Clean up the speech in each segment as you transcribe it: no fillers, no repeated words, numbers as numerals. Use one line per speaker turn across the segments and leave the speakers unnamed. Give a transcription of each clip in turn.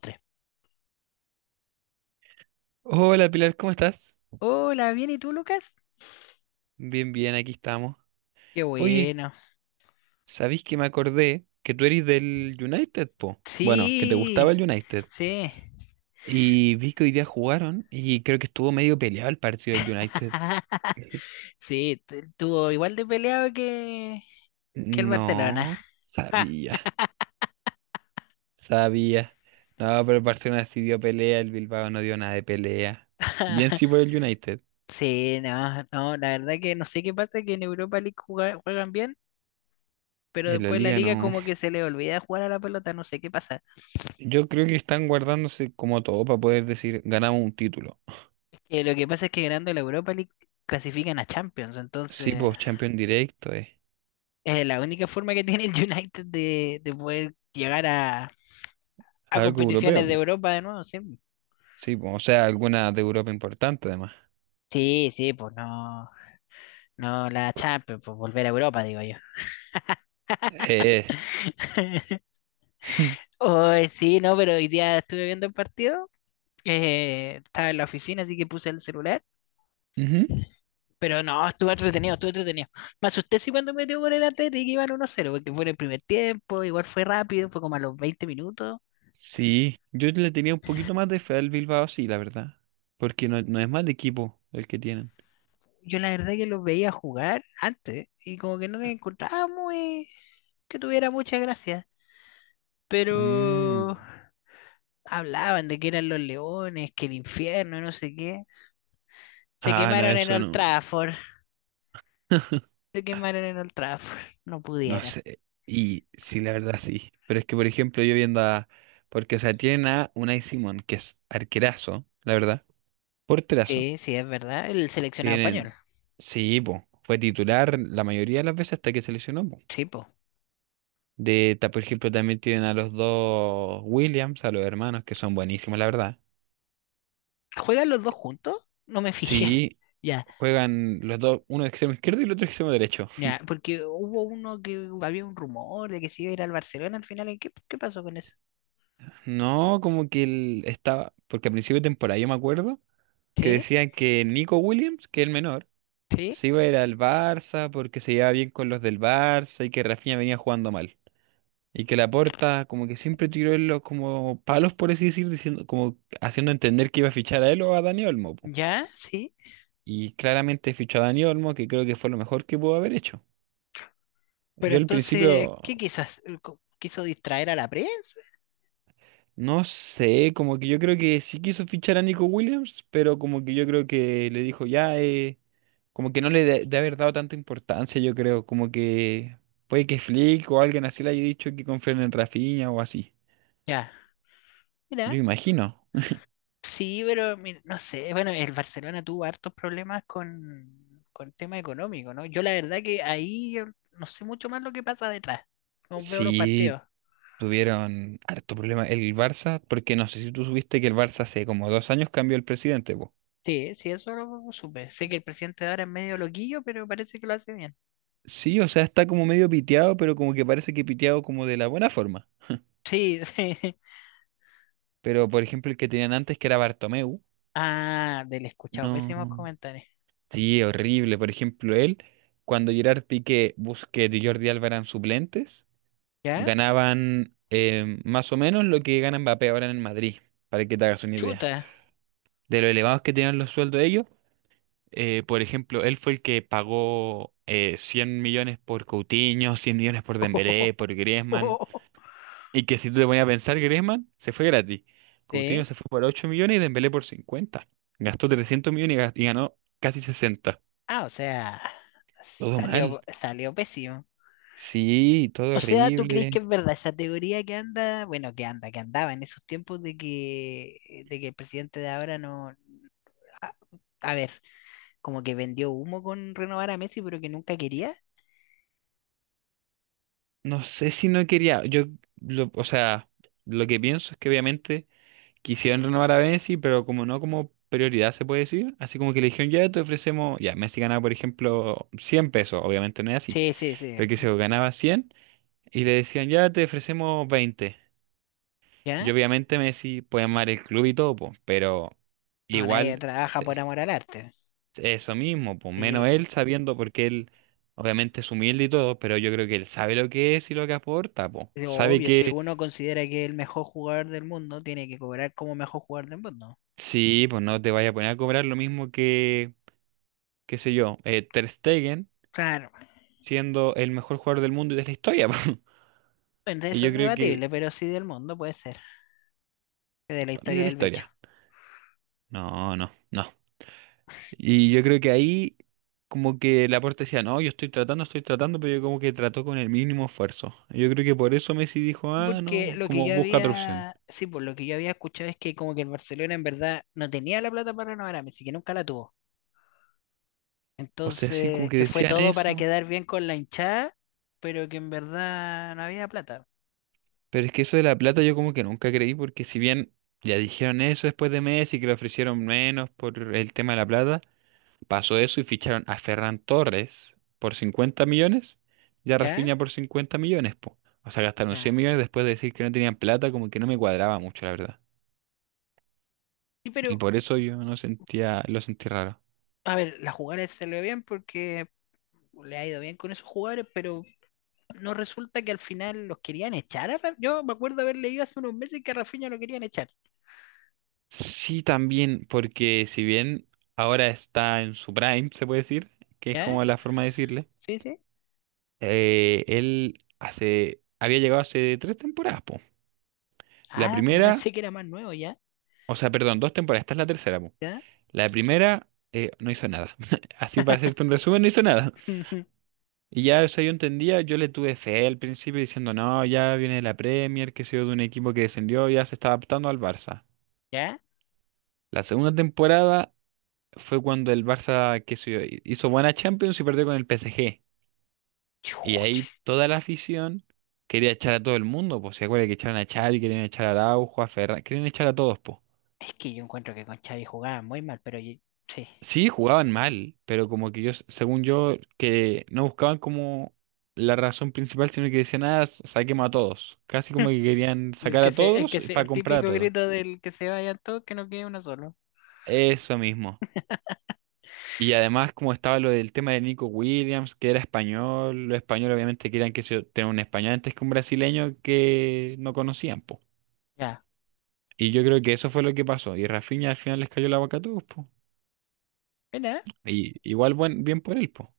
Tres.
Hola Pilar, ¿cómo estás?
Hola, ¿bien y tú, Lucas?
Bien, bien, aquí estamos.
Qué
Oye,
bueno.
¿sabéis que me acordé que tú eres del United, po? Bueno, que te
Sí,
gustaba el United.
sí.
Y vi que hoy día jugaron y creo que estuvo medio peleado el partido del United.
Sí, tuvo igual de peleado que el Barcelona.
No, sabía, sabía. No, pero el Barcelona sí dio pelea, el Bilbao no dio nada de pelea. Bien sí por el United.
Sí, no, no, la verdad que no sé qué pasa, que en Europa League juegan bien, pero
En la
después la
liga
liga
no.
como que se le olvida jugar a la pelota, no sé qué pasa.
Yo creo que están guardándose como todo para poder decir ganamos un título.
Lo que pasa es que ganando la Europa League clasifican a Champions,
Sí,
entonces
pues Champions directo.
es la única forma que tiene el United de poder llegar a
Algo europeo,
competiciones de
po.
Europa de nuevo, sí.
Sí, po, o sea, alguna de Europa importante además.
Sí, sí, pues no, no la Champions, pues volver a Europa, digo yo.
Eh,
Hoy sí, no, pero hoy día estuve viendo el partido, estaba en la oficina, así que puse el celular,
Ujú.
pero no, estuve entretenido, estuve entretenido. Me asusté sí cuando metió por el Atlético y que iban 1-0, porque fue en el primer tiempo, igual fue rápido, fue como a los 20 minutos.
Sí, yo le tenía un poquito más de fe al Bilbao, sí, la verdad. Porque no, no es mal equipo el que tienen.
Yo la verdad que los veía jugar antes y como que no me encontraba muy que tuviera mucha gracia, pero
Mm.
hablaban de que eran los leones, que el infierno, no sé qué. Se
Ah, no,
quemaron en
eso
Old
no.
Trafford. Se quemaron en Old Trafford. No
No
pudieron.
sé. Y sí, la verdad sí. Pero es que, por ejemplo, yo viendo a. Porque, o sea, tienen a Unai Simón, que es arquerazo, la verdad. Porterazo.
Sí, sí, es verdad. El seleccionado español.
Tienen. Sí, po. Fue titular la mayoría de las veces hasta que se lesionó, po.
Sí, po.
Por ejemplo, también tienen a los dos Williams, a los hermanos, que son buenísimos, la verdad.
¿Juegan los dos juntos? No me fijé.
Sí,
Ya,
juegan los dos, uno de extremo izquierdo y el otro de extremo derecho.
ya, porque hubo uno que había un rumor de que se iba a ir al Barcelona al final. ¿Y qué, qué pasó con eso?
No, como que él estaba, porque a principio de temporada yo me acuerdo que
Sí,
decían que Nico Williams, que es el menor,
sí,
se iba a ir al Barça porque se llevaba bien con los del Barça y que Rafinha venía jugando mal. Y que Laporta como que siempre tiró en los como palos, por así decir, diciendo, como haciendo entender que iba a fichar a él o a Dani Olmo, po.
ya, sí.
Y claramente fichó a Dani Olmo, que creo que fue lo mejor que pudo haber hecho.
Pero
Yo al
entonces,
principio,
¿qué quiso hacer? ¿Quiso distraer a la prensa?
no sé, como que yo creo que sí quiso fichar a Nico Williams, pero como que yo creo que le dijo ya, como que no le de haber dado tanta importancia, yo creo, como que puede que Flick o alguien así le haya dicho que confíen en Rafinha o así.
Ya,
Yo
mira,
imagino.
sí, pero mira, no sé, bueno, el Barcelona tuvo hartos problemas con tema económico, ¿no? Yo la verdad que ahí yo no sé mucho más lo que pasa detrás, no veo los
Sí,
partidos.
tuvieron harto problema el Barça, porque no sé si tú supiste que el Barça hace como 2 años cambió el presidente.
Sí, sí, eso lo supe. Sé que el presidente de ahora es medio loquillo, pero parece que lo hace bien.
Sí, o sea, está como medio piteado, pero como que parece que piteado como de la buena forma.
Sí, sí.
Pero, por ejemplo, el que tenían antes, que era Bartomeu,
Ah, del escuchado, pésimos
no.
comentarios.
Sí, horrible. Por ejemplo, él, cuando Gerard Piqué, Busquets y Jordi Alba eran suplentes,
¿Ya?
ganaban más o menos lo que gana Mbappé ahora en el Madrid, para que te hagas una idea.
Chuta.
De lo elevados que tenían los sueldos ellos, por ejemplo, él fue el que pagó 100 millones por Coutinho, 100 millones por Dembélé, por Griezmann. Y que si tú te ponías a pensar, Griezmann se fue gratis. Coutinho
Sí.
se fue por 8 millones y Dembélé por 50. Gastó 300 millones y ganó casi 60.
Ah, o sea,
Todo mal.
salió, salió pésimo.
Sí, todo
O sea, ¿tú crees que
horrible.
es verdad esa teoría que anda, bueno, que anda, que andaba en esos tiempos de que el presidente de ahora no, a, a ver, como que vendió humo con renovar a Messi, pero que nunca quería?
No sé si no quería. Yo, o sea, lo que pienso es que obviamente quisieron renovar a Messi, pero como no como prioridad se puede decir. Así como que le dijeron, ya te ofrecemos. Ya, Messi ganaba, por ejemplo, 100 pesos. Obviamente no es así.
Sí, sí, sí.
Pero que
Pu.
se ganaba 100 y le decían, ya te ofrecemos 20.
¿Ya?
Yo obviamente Messi puede amar el club y todo, po, pero
No, nadie
igual
trabaja por
este,
amor al arte.
eso mismo, pues
Sí,
menos
pu.
él sabiendo porque él obviamente es humilde y todo, pero yo creo que él sabe lo que es y lo que aporta, pues.
Es
Sabe
obvio, si
que
uno considera que es el mejor jugador del mundo, tiene que cobrar como mejor jugador del mundo.
sí, pues no te vaya a poner a cobrar lo mismo que, qué sé yo, Ter Stegen
Claro,
siendo el mejor jugador del mundo y de la historia, po.
bueno,
Y
eso
yo
es
creo que
debatible, pero sí del mundo puede ser, de la
para mí de
historia
la
del bicho.
historia. No, no, no. Y yo creo que ahí como que Laporte decía, no, yo estoy tratando, pero yo como que trató con el mínimo esfuerzo. Y yo creo que por eso Messi dijo,
Sí,
ah,
porque
no,
lo que
como
yo
busca otra opción.
había, sí, por lo que yo había escuchado es que como que el Barcelona en verdad no tenía la plata para renovar a Messi, que nunca la tuvo.
O sea, sí, como
Entonces,
que
que fue
decían
todo para
eso,
quedar bien con la hinchada, pero que en verdad no había plata.
pero es que eso de la plata yo como que nunca creí, porque si bien ya dijeron eso después de Messi, que le ofrecieron menos por el tema de la plata, pasó eso y ficharon a Ferran Torres por 50 millones y a
¿Ya?
Rafinha por 50 millones, po. O sea, gastaron
Ya.
100 millones después de decir que no tenían plata, como que no me cuadraba mucho, la verdad.
Sí,
Y
pero,
por eso yo no sentía, lo sentí raro.
a ver, la jugada se le ve bien porque le ha ido bien con esos jugadores, pero no resulta que al final los querían echar. Yo me acuerdo haber leído hace unos meses que a Rafinha lo querían echar.
Sí, también, porque si bien ahora está en su prime, se puede decir, que es
¿Ya?
como la forma de decirle,
Sí, sí.
había llegado hace 3 temporadas, po. La
Ah, yo
primera,
pensé que era más nuevo, ¿ya?
o sea, perdón, 2 temporadas, esta es la tercera, po.
¿Ya?
La primera no hizo nada. Así para hacerte un resumen, no hizo nada. Y ya eso yo entendía, yo le tuve fe al principio diciendo, no, ya viene de la Premier, que ha sido de un equipo que descendió, ya se está adaptando al Barça.
¿Ya?
La segunda temporada fue cuando el Barça qué sé yo, hizo buena Champions y perdió con el PSG. Y
Chuch,
ahí toda la afición quería echar a todo el mundo, pues se acuerda que echaron a Xavi, querían echar a Araujo, a Ferran, querían echar a todos, pues.
es que yo encuentro que con Xavi jugaba muy mal, pero yo- sí.
Sí, jugaban mal, pero como que yo, según yo, que no buscaban como la razón principal, sino que decían, ah, saquemos a todos. Casi como que querían
El
sacar
que
a
se, el
todos
que se,
para
el
comprar a
típico
todos.
grito del que se vayan todos, que no quede uno solo.
Eso mismo. Y además, como estaba lo del tema de Nico Williams, que era español, los españoles obviamente querían que se tenga un español antes que un brasileño que no conocían, po.
Ya.
Y yo creo que eso fue lo que pasó. Y Rafinha al final les cayó la boca a todos, po.
¿Verdad?
Y igual bien por él, po.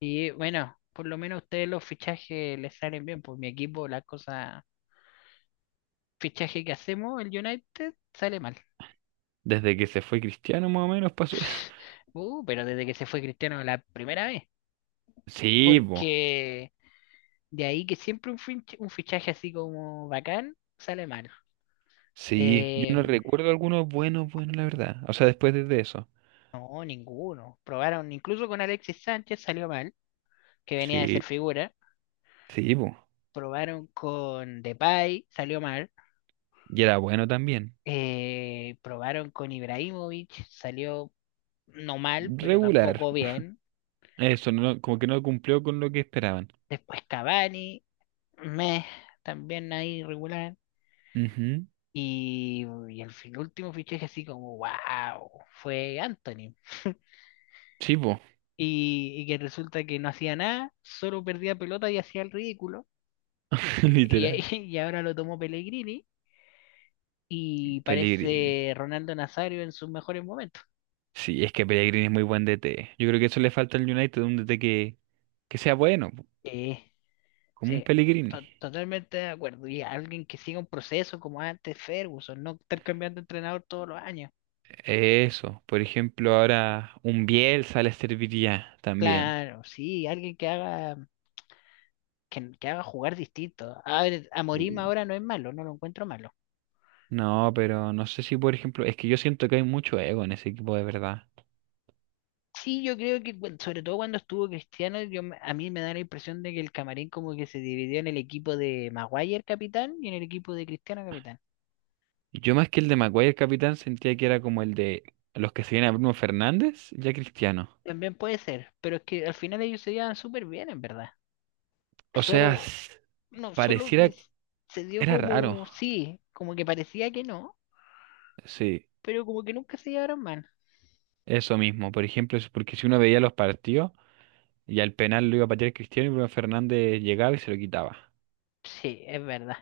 Y bueno, por lo menos a ustedes los fichajes les salen bien. Por mi equipo, la cosa, fichaje que hacemos, el United, sale mal.
Desde que se fue Cristiano, más o menos, pasó.
Pero desde que se fue Cristiano la primera vez.
Sí, po.
Porque de ahí que siempre un, un fichaje así como bacán, sale mal.
Sí, yo no
Em,
recuerdo algunos buenos, buenos, la verdad. O sea, después de eso.
No, ninguno. Probaron incluso con Alexis Sánchez, salió mal, que venía de ser
Sí,
figura.
sí, po.
Probaron con Depay, salió mal.
Y era bueno también.
Probaron con Ibrahimovic, salió no mal, pero
Regular.
tampoco bien.
Eso, no, como que no cumplió con lo que esperaban.
Después Cavani, meh, también ahí irregular.
Ujú.
Y el último fichaje así como, wow, fue Anthony.
Sí, po.
Y que resulta que no hacía nada, solo perdía pelota y hacía el ridículo. Y
Literal,
y ahora lo tomó Pellegrini y
Pellegrini.
parece Ronaldo Nazario en sus mejores momentos.
Sí, es que Pellegrini es muy buen DT. Yo creo que eso le falta al United, un DT que sea bueno, po,
Eh,
como un
sí,
Pellegrini.
totalmente de acuerdo. Y alguien que siga un proceso como antes Ferguson, no estar cambiando de entrenador todos los años.
Eso, por ejemplo, ahora un Bielsa le serviría también.
Claro, sí, alguien que haga jugar distinto. A ver, a
Sí.
ahora no es malo, no lo encuentro malo.
No, pero no sé si, por ejemplo, es que yo siento que hay mucho ego en ese equipo de verdad.
Sí, yo creo que sobre todo cuando estuvo Cristiano, yo, a mí me da la impresión de que el camarín como que se dividió en el equipo de Maguire capitán y en el equipo de Cristiano capitán.
Yo más que el de Maguire, el capitán, sentía que era como el de los que seguían a Bruno Fernández, ya Cristiano.
También puede ser, pero es que al final ellos se llevan súper bien, en verdad.
O sea,
Solo, no, solo que
pareciera,
s- se dio
era raro,
como, sí, como que parecía que no,
sí.
pero como que nunca se llevaron mal.
Eso mismo, por ejemplo, es porque si uno veía los partidos y al penal lo iba a patear Cristiano y Bruno Fernández llegaba y se lo quitaba.
Sí, es verdad.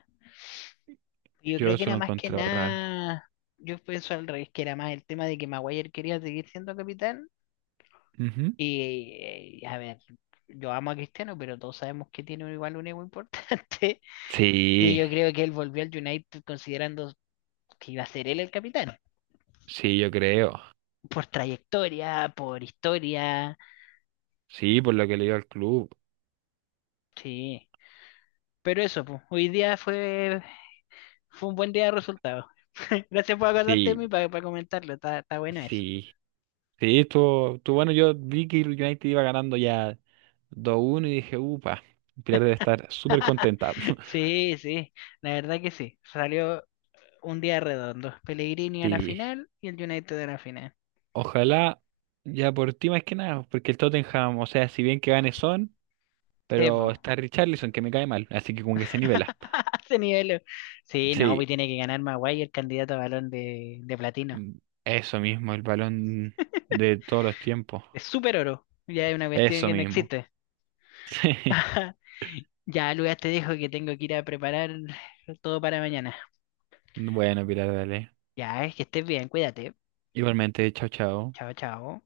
Yo
Yo
creo que
eso
era
lo
más que
encontraba raro.
nada, yo pienso al revés, que era más el tema de que Maguire quería seguir siendo capitán.
Ujú.
Y, a ver, yo amo a Cristiano, pero todos sabemos que tiene igual un ego importante. Y
Sí,
yo creo que él volvió al United considerando que iba a ser él el capitán.
sí, yo creo.
Por trayectoria, por historia.
Sí, por lo que le dio al club.
Sí. Pero eso, pues, hoy día fue, fue un buen día de resultados. Gracias por acordarte de mí
Sí,
para comentarlo. Está, está bueno eso.
sí. Sí, estuvo bueno. Yo vi que el United iba ganando ya 2-1 y dije, upa, Pilar debe estar súper contenta.
Sí, sí. La verdad que sí. Salió un día redondo. Pellegrini a la
Sí,
final y el United a la final.
ojalá ya por ti más que nada, porque el Tottenham, o sea, si bien que gane Son.
Sí,
Pero
po.
está Richarlison, que me cae mal, así que como que se nivela.
Ese nivel. Sí, no,
Sí,
pues tiene que ganar Maguire el candidato a balón de platino.
mm, eso mismo, el balón de todos los tiempos.
Es súper oro. Ya es una cuestión
Eso
que no
mismo.
existe. Ya, Lucas, te dejo que tengo que ir a preparar todo para mañana.
Bueno, Pilar, dale.
Ya, es que estés bien, cuídate.
Igualmente, chao, chao.
Chao, chao.